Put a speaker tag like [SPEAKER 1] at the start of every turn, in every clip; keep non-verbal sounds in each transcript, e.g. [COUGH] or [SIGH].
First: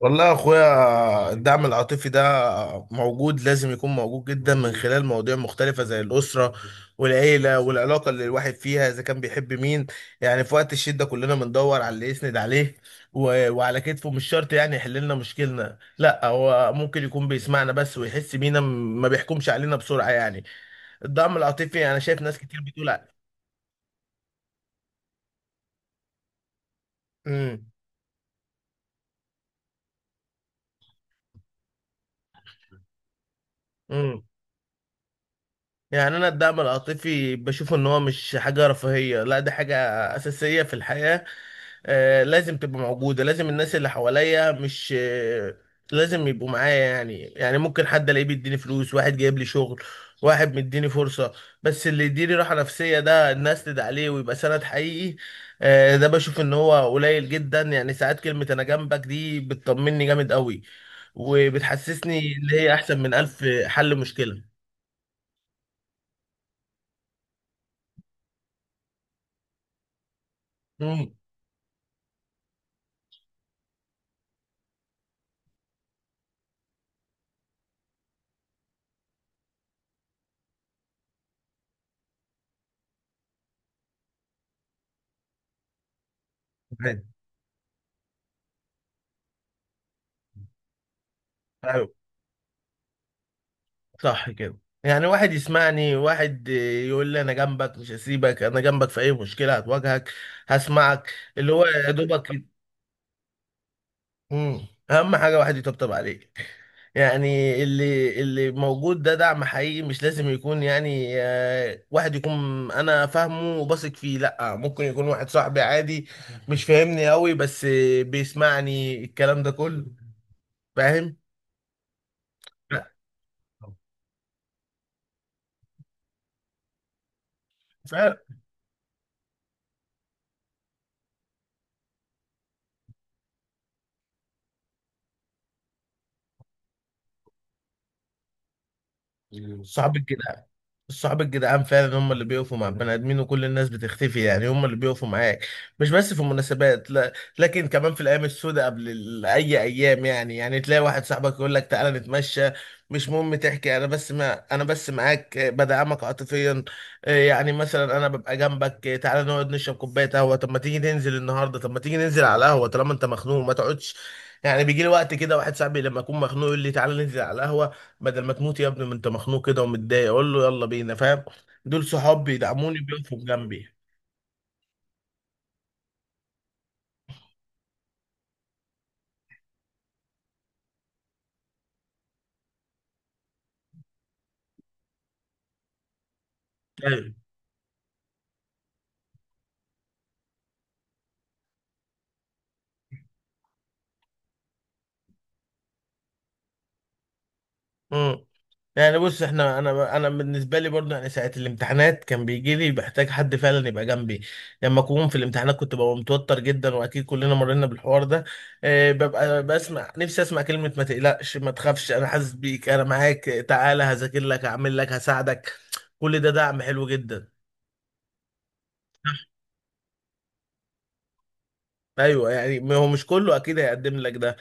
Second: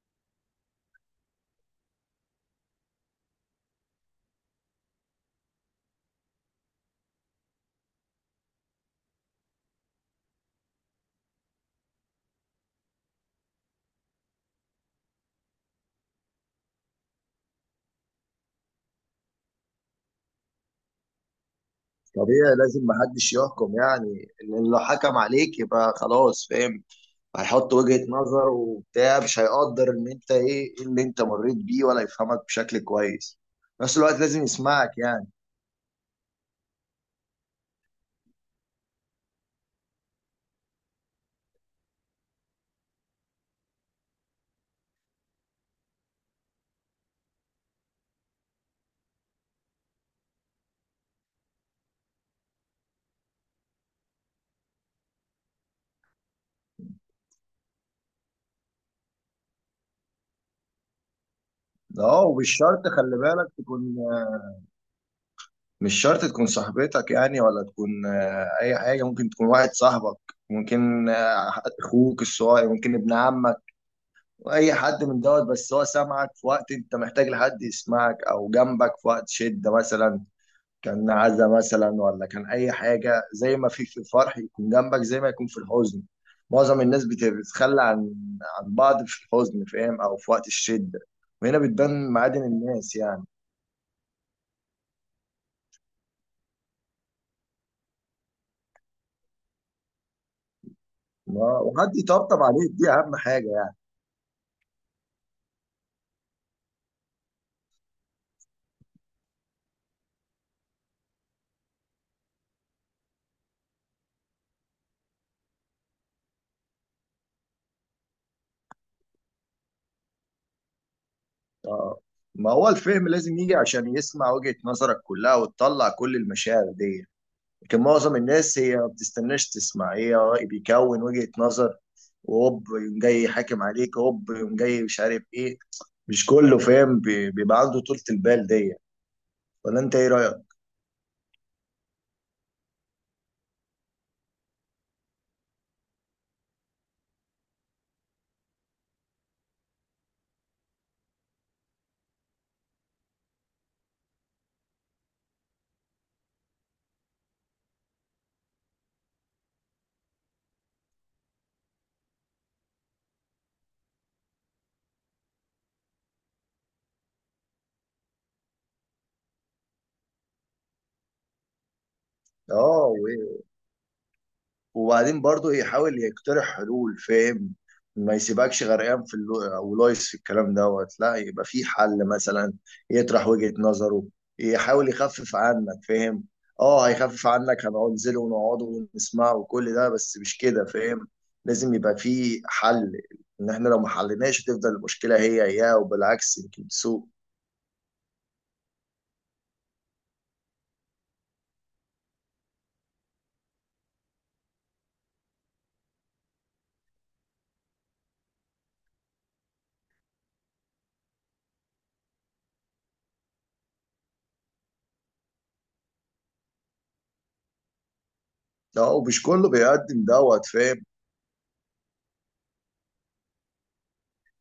[SPEAKER 1] والله يا اخويا الدعم العاطفي ده موجود، لازم يكون موجود جدا من خلال مواضيع مختلفة زي الأسرة والعيلة والعلاقة اللي الواحد فيها إذا كان بيحب مين. يعني في وقت الشدة كلنا بندور على اللي يسند عليه وعلى كتفه. مش شرط يعني يحل لنا مشكلنا، لا هو ممكن يكون بيسمعنا بس ويحس بينا، ما بيحكمش علينا بسرعة يعني. الدعم العاطفي أنا شايف ناس
[SPEAKER 2] طبيعي،
[SPEAKER 1] كتير
[SPEAKER 2] لازم
[SPEAKER 1] بتقول
[SPEAKER 2] محدش يحكم يعني، لان لو حكم عليك يبقى خلاص فاهم. هيحط وجهة نظر وبتاع، مش هيقدر ان انت إيه اللي انت مريت بيه، ولا يفهمك بشكل كويس. في نفس الوقت
[SPEAKER 1] امم
[SPEAKER 2] لازم يسمعك يعني.
[SPEAKER 1] يعني انا الدعم العاطفي بشوف ان هو مش حاجه رفاهيه، لا ده حاجه اساسيه في الحياه. آه، لازم تبقى موجوده، لازم الناس اللي حواليا مش لازم يبقوا معايا. يعني يعني ممكن حد الاقيه بيديني فلوس، واحد جايب لي شغل، واحد مديني فرصه، بس اللي يديني راحه نفسيه، ده الناس تدعي عليه ويبقى سند حقيقي. آه، ده بشوف ان هو قليل جدا. يعني ساعات كلمه انا جنبك دي بتطمني جامد قوي، وبتحسسني
[SPEAKER 2] اه، ومش
[SPEAKER 1] ان هي
[SPEAKER 2] شرط،
[SPEAKER 1] احسن من
[SPEAKER 2] خلي
[SPEAKER 1] الف
[SPEAKER 2] بالك تكون،
[SPEAKER 1] حل مشكله.
[SPEAKER 2] مش شرط تكون صاحبتك يعني، ولا تكون اي حاجة. ممكن تكون واحد صاحبك، ممكن
[SPEAKER 1] مم.
[SPEAKER 2] اخوك الصغير، ممكن ابن عمك، واي حد من دوت. بس هو سامعك في وقت انت محتاج لحد يسمعك، او جنبك في وقت شدة مثلا، كان عزا مثلا، ولا كان اي حاجه. زي ما في الفرح يكون جنبك، زي ما يكون في الحزن. معظم الناس بتتخلى عن بعض في الحزن، فاهم، او في وقت الشده. وهنا بتبان معادن الناس يعني.
[SPEAKER 1] صح كده. يعني واحد يسمعني، واحد يقول لي انا جنبك مش هسيبك، انا جنبك في اي مشكله هتواجهك، هسمعك، اللي هو يا
[SPEAKER 2] وحد يطبطب
[SPEAKER 1] دوبك.
[SPEAKER 2] عليك، دي اهم حاجه يعني.
[SPEAKER 1] مم. اهم حاجه واحد يطبطب عليك. يعني اللي موجود ده دعم حقيقي. مش لازم يكون يعني آه، واحد يكون انا فاهمه وبثق فيه، لا ممكن يكون واحد صاحبي عادي مش فاهمني قوي، بس بيسمعني الكلام ده كله.
[SPEAKER 2] آه. ما هو
[SPEAKER 1] فاهم.
[SPEAKER 2] الفهم لازم يجي عشان يسمع وجهة نظرك كلها وتطلع كل المشاعر دي. لكن معظم الناس هي ما بتستناش تسمع، هي بيكون وجهة نظر، وهوب يقوم جاي حاكم عليك، هوب يقوم جاي مش عارف ايه. مش كله فاهم بيبقى عنده طولة البال دي. ولا انت
[SPEAKER 1] صحاب
[SPEAKER 2] ايه
[SPEAKER 1] الجدعان،
[SPEAKER 2] رأيك؟
[SPEAKER 1] الصحاب الجدعان فعلا هم اللي بيقفوا مع البني ادمين، وكل الناس بتختفي. يعني هم اللي بيقفوا معاك مش بس في المناسبات، لا لكن كمان في الايام السوداء قبل اي ايام. يعني يعني تلاقي واحد صاحبك يقول لك تعالى نتمشى، مش مهم تحكي، انا بس ما انا بس معاك آه، بدعمك عاطفيا. آه، يعني مثلا انا ببقى جنبك آه، تعالى نقعد نشرب كوبايه قهوه، طب ما تيجي ننزل النهارده، طب ما تيجي ننزل على القهوه طالما انت مخنوق، ما تقعدش. يعني بيجي لي وقت كده واحد صاحبي لما اكون مخنوق يقول لي تعالى ننزل على القهوه، بدل ما تموت يا ابني ما انت مخنوق كده ومتضايق، اقول له يلا بينا. فاهم، دول صحاب بيدعموني
[SPEAKER 2] اه.
[SPEAKER 1] بيقفوا جنبي.
[SPEAKER 2] وبعدين برضو يحاول يقترح حلول فاهم. ما يسيبكش غرقان في او لايس في الكلام دوت، لا يبقى في حل مثلا، يطرح وجهة نظره، يحاول يخفف عنك فاهم. اه
[SPEAKER 1] ايوه.
[SPEAKER 2] هيخفف عنك، هنقعد ننزله ونقعده ونسمعه وكل ده، بس مش كده فاهم. لازم يبقى في حل، ان احنا لو ما حليناش هتفضل المشكلة هي هي، وبالعكس يمكن تسوء.
[SPEAKER 1] امم. يعني بص احنا انا بالنسبه لي برضه، يعني ساعه الامتحانات كان بيجي لي بحتاج حد فعلا يبقى جنبي. لما اكون في الامتحانات كنت ببقى متوتر جدا، واكيد كلنا مرينا بالحوار ده. اه، ببقى بسمع نفسي، اسمع كلمه ما تقلقش، ما تخافش، انا حاسس بيك، انا معاك، تعالى هذاكر لك، هعمل لك، هساعدك. كل ده دعم حلو جدا.
[SPEAKER 2] اه ومش كله بيقدم دوت فاهم.
[SPEAKER 1] ايوه. يعني ما هو مش كله اكيد هيقدم لك ده،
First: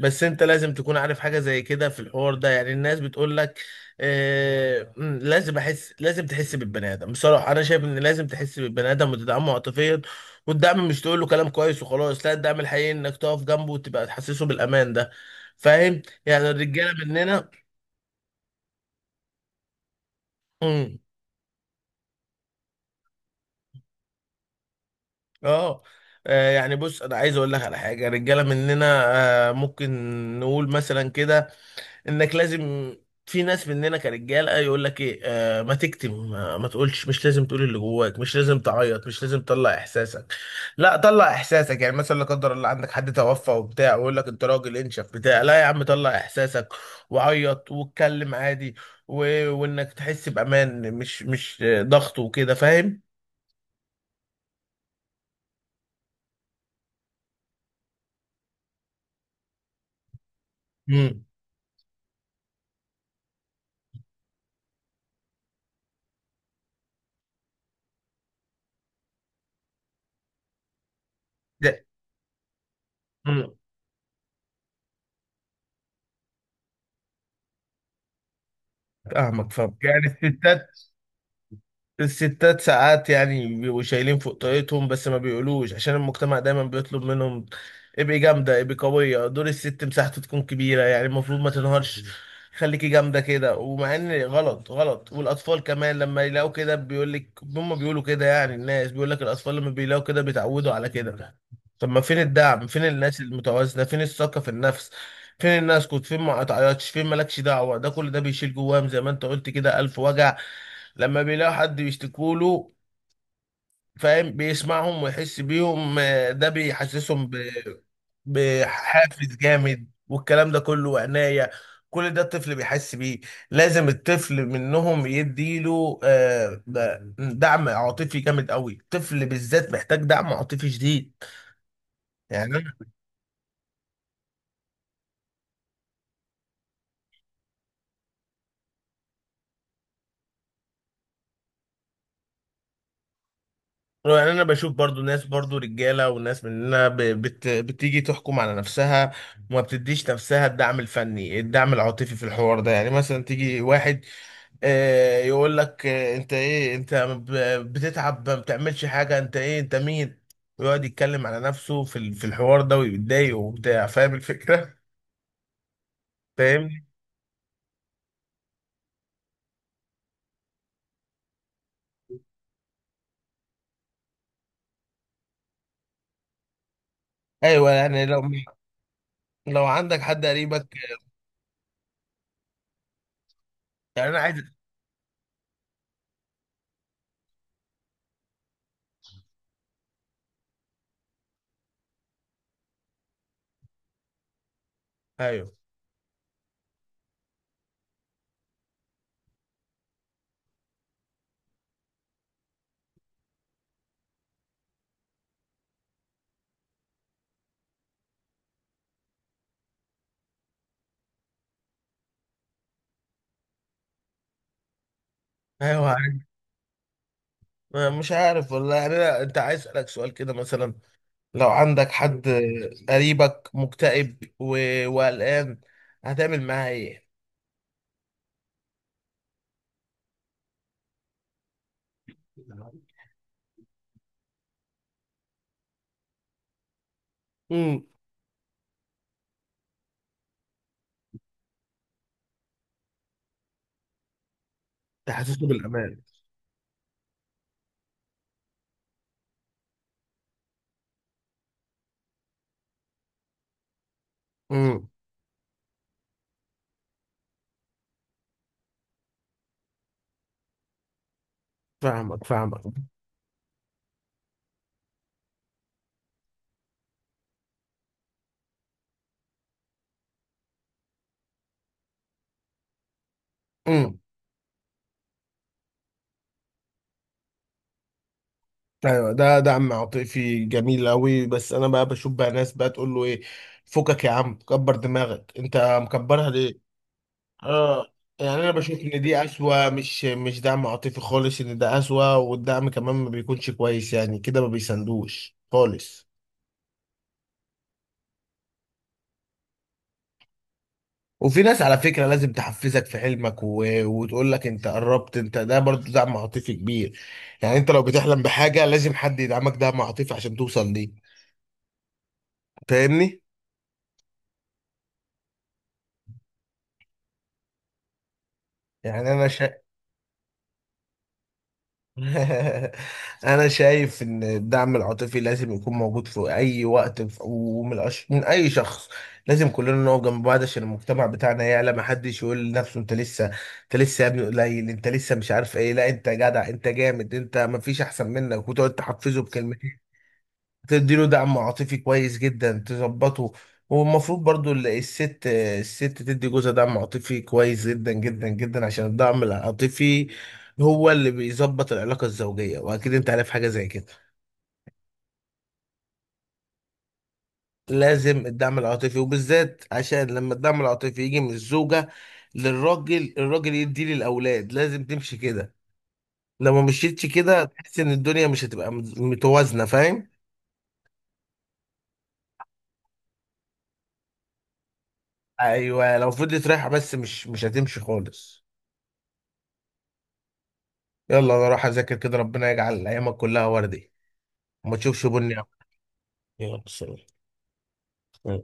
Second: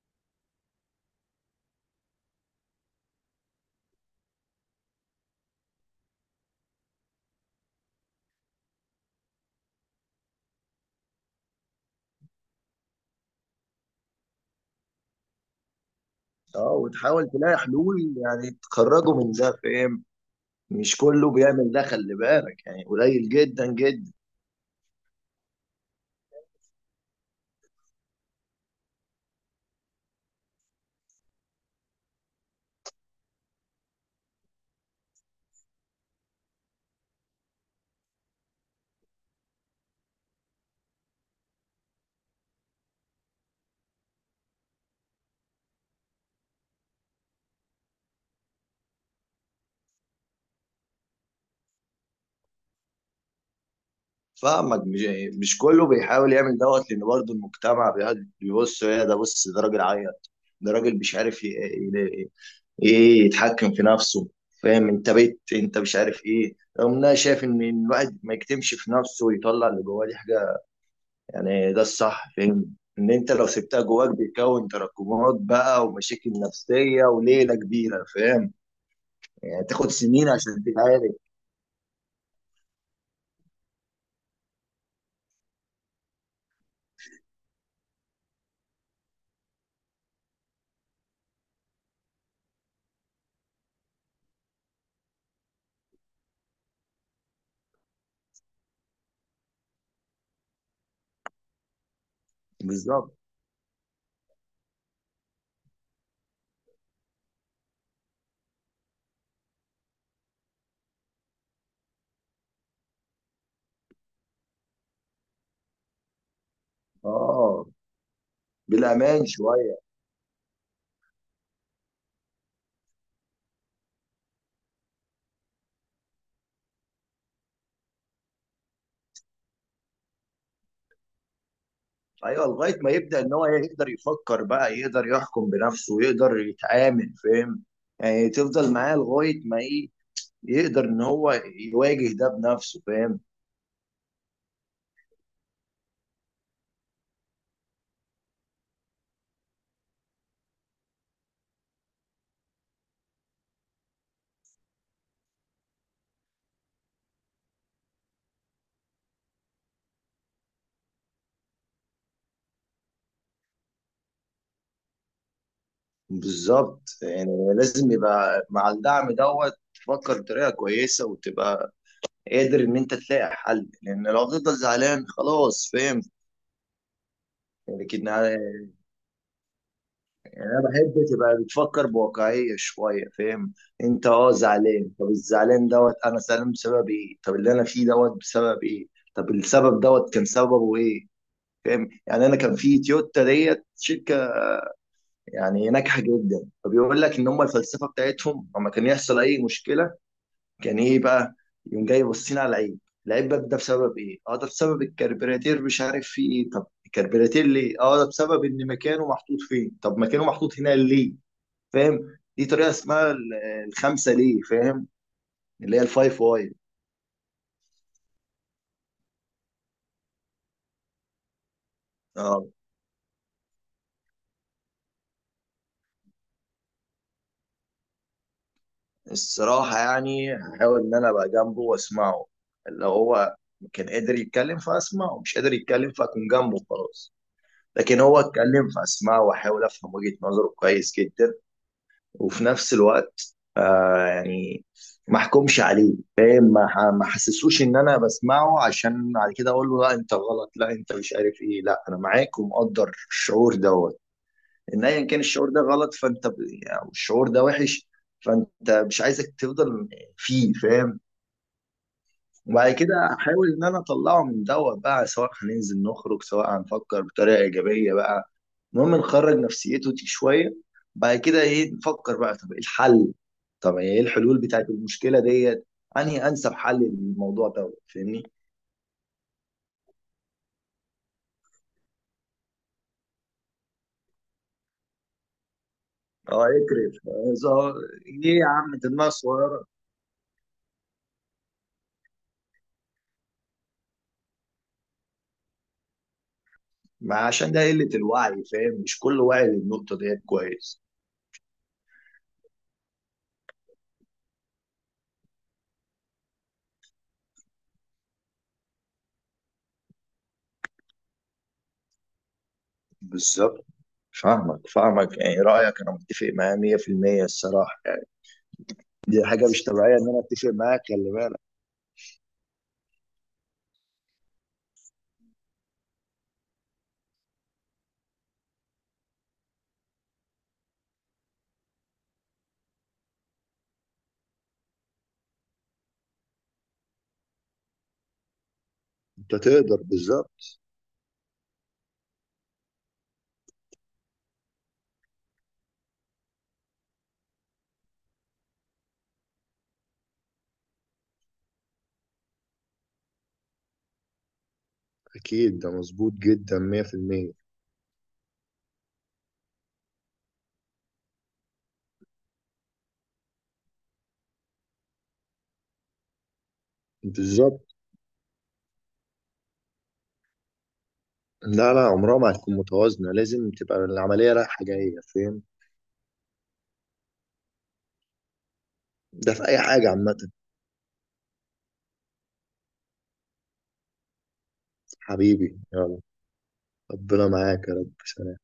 [SPEAKER 1] بس انت لازم تكون عارف حاجه زي كده في الحوار ده. يعني الناس بتقول لك آه لازم احس، لازم تحس بالبني ادم. بصراحه انا شايف ان لازم تحس بالبني ادم وتدعمه عاطفيا. والدعم مش تقول له كلام كويس وخلاص، لا الدعم الحقيقي انك تقف جنبه وتبقى تحسسه بالامان ده. فاهم، يعني
[SPEAKER 2] اه
[SPEAKER 1] الرجاله
[SPEAKER 2] وتحاول
[SPEAKER 1] مننا.
[SPEAKER 2] تلاقي حلول، يعني تخرجه من ده فاهم. مش
[SPEAKER 1] مم،
[SPEAKER 2] كله بيعمل ده، خلي بالك، يعني قليل جدا جدا.
[SPEAKER 1] اه، آه، يعني بص انا عايز اقول لك على حاجه، الرجاله مننا آه ممكن نقول مثلا كده انك لازم، في ناس مننا كرجاله يقول لك ايه آه، ما تكتم، ما تقولش، مش لازم تقول اللي جواك، مش لازم تعيط، مش لازم تطلع احساسك. لا طلع احساسك. يعني مثلا لا قدر الله عندك حد توفى وبتاع ويقول لك انت راجل انشف بتاع لا يا عم طلع احساسك وعيط واتكلم عادي. و... وانك تحس بامان، مش آه، ضغط وكده. فاهم.
[SPEAKER 2] فاهمك. مش كله بيحاول يعمل دوت، لان برضه المجتمع بيقعد يبص. ايه ده؟ بص، ده راجل عيل، ده راجل مش
[SPEAKER 1] امم.
[SPEAKER 2] عارف ايه، يتحكم في نفسه فاهم. انت بيت انت مش عارف ايه. رغم ان انا شايف ان الواحد ما يكتمش في نفسه ويطلع اللي جواه، دي حاجه يعني ده
[SPEAKER 1] ده-
[SPEAKER 2] الصح فاهم. ان انت لو
[SPEAKER 1] امم.
[SPEAKER 2] سبتها جواك بيكون تراكمات بقى، ومشاكل نفسيه وليله كبيره فاهم.
[SPEAKER 1] فاهمك
[SPEAKER 2] يعني
[SPEAKER 1] فاهمك.
[SPEAKER 2] تاخد
[SPEAKER 1] يعني
[SPEAKER 2] سنين عشان
[SPEAKER 1] الستات،
[SPEAKER 2] تتعالج.
[SPEAKER 1] الستات ساعات يعني بيبقوا شايلين فوق طاقتهم بس ما بيقولوش، عشان المجتمع دايما بيطلب منهم ابقي جامدة، ابقي قوية. دور الست مساحته تكون كبيرة، يعني المفروض ما تنهارش، خليكي جامدة كده. ومع ان غلط غلط. والأطفال كمان لما يلاقوا كده بيقولك هم بيقولوا كده. يعني الناس بيقولك الأطفال لما بيلاقوا كده بيتعودوا على كده. طب ما فين الدعم؟ فين
[SPEAKER 2] بالظبط.
[SPEAKER 1] الناس المتوازنة؟ فين الثقة في النفس؟ فين الناس كنت فين ما تعيطش فين مالكش دعوة؟ ده كل ده بيشيل جواهم زي ما انت قلت كده ألف وجع. لما بيلاقوا حد بيشتكوا له، فاهم، بيسمعهم ويحس بيهم آه، ده بيحسسهم
[SPEAKER 2] اه بالامان
[SPEAKER 1] بحافز
[SPEAKER 2] شويه.
[SPEAKER 1] جامد والكلام ده كله وعناية. كل ده الطفل بيحس بيه. لازم الطفل منهم يديله آه، دعم عاطفي جامد قوي. الطفل بالذات محتاج دعم عاطفي شديد.
[SPEAKER 2] ايوه،
[SPEAKER 1] يعني
[SPEAKER 2] لغايه ما يبدا ان هو يقدر يفكر بقى، يقدر يحكم بنفسه، يقدر يتعامل فاهم. يعني تفضل معاه لغايه ما ايه، يقدر ان هو يواجه ده بنفسه فاهم.
[SPEAKER 1] انا بشوف برضو ناس برضو رجاله وناس مننا ب- بت بتيجي تحكم على نفسها وما بتديش نفسها الدعم الفني، الدعم العاطفي في الحوار ده. يعني مثلا تيجي واحد آه، يقول لك آه، انت ايه انت بتتعب، ما بتعملش حاجه، انت ايه، انت مين؟ ويقعد يتكلم على نفسه في في الحوار ده ويتضايق وبتاع. فاهم الفكره.
[SPEAKER 2] بالظبط.
[SPEAKER 1] فاهمني.
[SPEAKER 2] يعني لازم يبقى مع الدعم دوت تفكر بطريقه كويسه، وتبقى قادر ان انت تلاقي حل، لان لو هتفضل زعلان خلاص فاهم.
[SPEAKER 1] ايوه. يعني
[SPEAKER 2] لكن
[SPEAKER 1] لو لو عندك حد
[SPEAKER 2] يعني انا
[SPEAKER 1] قريبك.
[SPEAKER 2] بحب تبقى بتفكر بواقعيه شويه فاهم. انت
[SPEAKER 1] يعني انا
[SPEAKER 2] اه
[SPEAKER 1] عايز
[SPEAKER 2] زعلان، طب الزعلان دوت انا زعلان بسبب ايه؟ طب اللي انا فيه دوت بسبب ايه؟ طب السبب دوت كان سببه ايه؟ فاهم. يعني انا كان في تويوتا ديت شركه
[SPEAKER 1] ايوه
[SPEAKER 2] يعني ناجحه جدا، فبيقول لك ان هم الفلسفه بتاعتهم لما كان يحصل اي مشكله كان ايه بقى؟ يقوم جاي باصين على العيب. العيب بقى ده بسبب ايه؟ اه ده بسبب الكربراتير، مش عارف فيه ايه. طب الكربراتير ليه؟ اه ده بسبب ان مكانه محطوط فين. طب مكانه محطوط هنا ليه؟ فاهم. دي طريقه اسمها الخمسه ليه فاهم، اللي هي
[SPEAKER 1] ايوه عايز-
[SPEAKER 2] الفايف واي.
[SPEAKER 1] مش عارف والله. يعني انت عايز اسالك سؤال كده مثلا، لو عندك حد
[SPEAKER 2] اه.
[SPEAKER 1] قريبك مكتئب وقلقان، هتعمل معاه ايه؟
[SPEAKER 2] الصراحه يعني هحاول ان انا ابقى جنبه واسمعه، اللي هو كان قادر يتكلم فاسمعه، مش قادر يتكلم فاكون جنبه خلاص.
[SPEAKER 1] امم.
[SPEAKER 2] لكن هو اتكلم فاسمعه، واحاول افهم وجهه نظره كويس جدا. وفي نفس الوقت آه يعني ما
[SPEAKER 1] تحسسه
[SPEAKER 2] احكمش عليه
[SPEAKER 1] بالامان.
[SPEAKER 2] فاهم. ما احسسوش ان انا بسمعه عشان بعد كده اقول له لا انت غلط، لا انت مش عارف ايه. لا، انا معاك ومقدر الشعور ده. ان
[SPEAKER 1] امم.
[SPEAKER 2] ايا كان الشعور ده غلط فانت او الشعور ده وحش، فانت مش عايزك تفضل فيه فاهم.
[SPEAKER 1] فاهمك فاهمك.
[SPEAKER 2] وبعد كده احاول ان انا اطلعه من دوت بقى، سواء هننزل نخرج، سواء هنفكر بطريقه ايجابيه بقى. المهم نخرج نفسيته دي شويه. بعد كده ايه؟ نفكر بقى، طب ايه الحل؟ طب
[SPEAKER 1] امم.
[SPEAKER 2] ايه الحلول بتاعت المشكله ديت؟ انهي انسب حل للموضوع دوت فاهمني.
[SPEAKER 1] ايوه ده عم عاطفي جميل قوي. بس انا بقى بشوف بقى ناس بقى تقول له ايه، فكك يا عم، كبر دماغك، انت مكبرها
[SPEAKER 2] اه
[SPEAKER 1] ليه؟
[SPEAKER 2] اكرف
[SPEAKER 1] اه. يعني
[SPEAKER 2] ليه يا
[SPEAKER 1] انا
[SPEAKER 2] عم
[SPEAKER 1] بشوف ان
[SPEAKER 2] دماغ
[SPEAKER 1] دي
[SPEAKER 2] صغيره.
[SPEAKER 1] اسوأ، مش دعم عاطفي خالص، ان ده اسوأ، والدعم كمان ما بيكونش كويس، يعني كده ما بيساندوش خالص.
[SPEAKER 2] ما عشان ده قله الوعي فاهم، مش كل واعي للنقطه ديت كويس.
[SPEAKER 1] وفي ناس على فكرة لازم تحفزك في حلمك وتقول لك انت قربت، انت ده برضو دعم عاطفي كبير. يعني انت لو بتحلم بحاجة لازم حد يدعمك دعم عاطفي عشان توصل ليه. فاهمني.
[SPEAKER 2] بالظبط. فاهمك فاهمك يعني رأيك، أنا متفق معاه 100% الصراحة يعني.
[SPEAKER 1] يعني
[SPEAKER 2] دي
[SPEAKER 1] انا
[SPEAKER 2] حاجة
[SPEAKER 1] شا...
[SPEAKER 2] مش طبيعية إن أنا أتفق معاك، خلي بالك.
[SPEAKER 1] [LAUGHS] انا شايف ان الدعم العاطفي لازم يكون موجود في اي وقت ومن من اي شخص. لازم كلنا نقف جنب بعض عشان المجتمع بتاعنا يعلى. ما حدش يقول لنفسه انت لسه، انت لسه يا ابني قليل، انت لسه مش عارف ايه. لا انت جدع، انت جامد، انت ما فيش احسن منك، وتقعد تحفزه
[SPEAKER 2] أنت
[SPEAKER 1] بكلمتين
[SPEAKER 2] تقدر بالظبط.
[SPEAKER 1] تديله دعم عاطفي كويس جدا، تظبطه. والمفروض برضو الست، الست تدي جوزها دعم عاطفي كويس جدا جدا جدا، عشان الدعم العاطفي هو اللي بيظبط العلاقة الزوجية، واكيد انت عارف حاجة زي كده.
[SPEAKER 2] أكيد ده مظبوط جدا 100%.
[SPEAKER 1] لازم الدعم العاطفي، وبالذات عشان لما الدعم العاطفي يجي من الزوجة للراجل، الراجل يديه للأولاد، لازم تمشي كده. لو ما مشيتش كده
[SPEAKER 2] بالظبط.
[SPEAKER 1] تحس ان الدنيا مش هتبقى متوازنة. فاهم.
[SPEAKER 2] لا لا، عمرها ما هتكون متوازنة، لازم تبقى العملية رايحة جاية فاهم.
[SPEAKER 1] ايوه. لو فضلت رايحة بس، مش هتمشي خالص.
[SPEAKER 2] ده في أي حاجة عامة.
[SPEAKER 1] يلا انا اروح اذاكر كده. ربنا يجعل ايامك كلها وردي وما تشوفش بني.
[SPEAKER 2] حبيبي يلا.
[SPEAKER 1] يلا سلام.
[SPEAKER 2] ربنا معاك يا رب.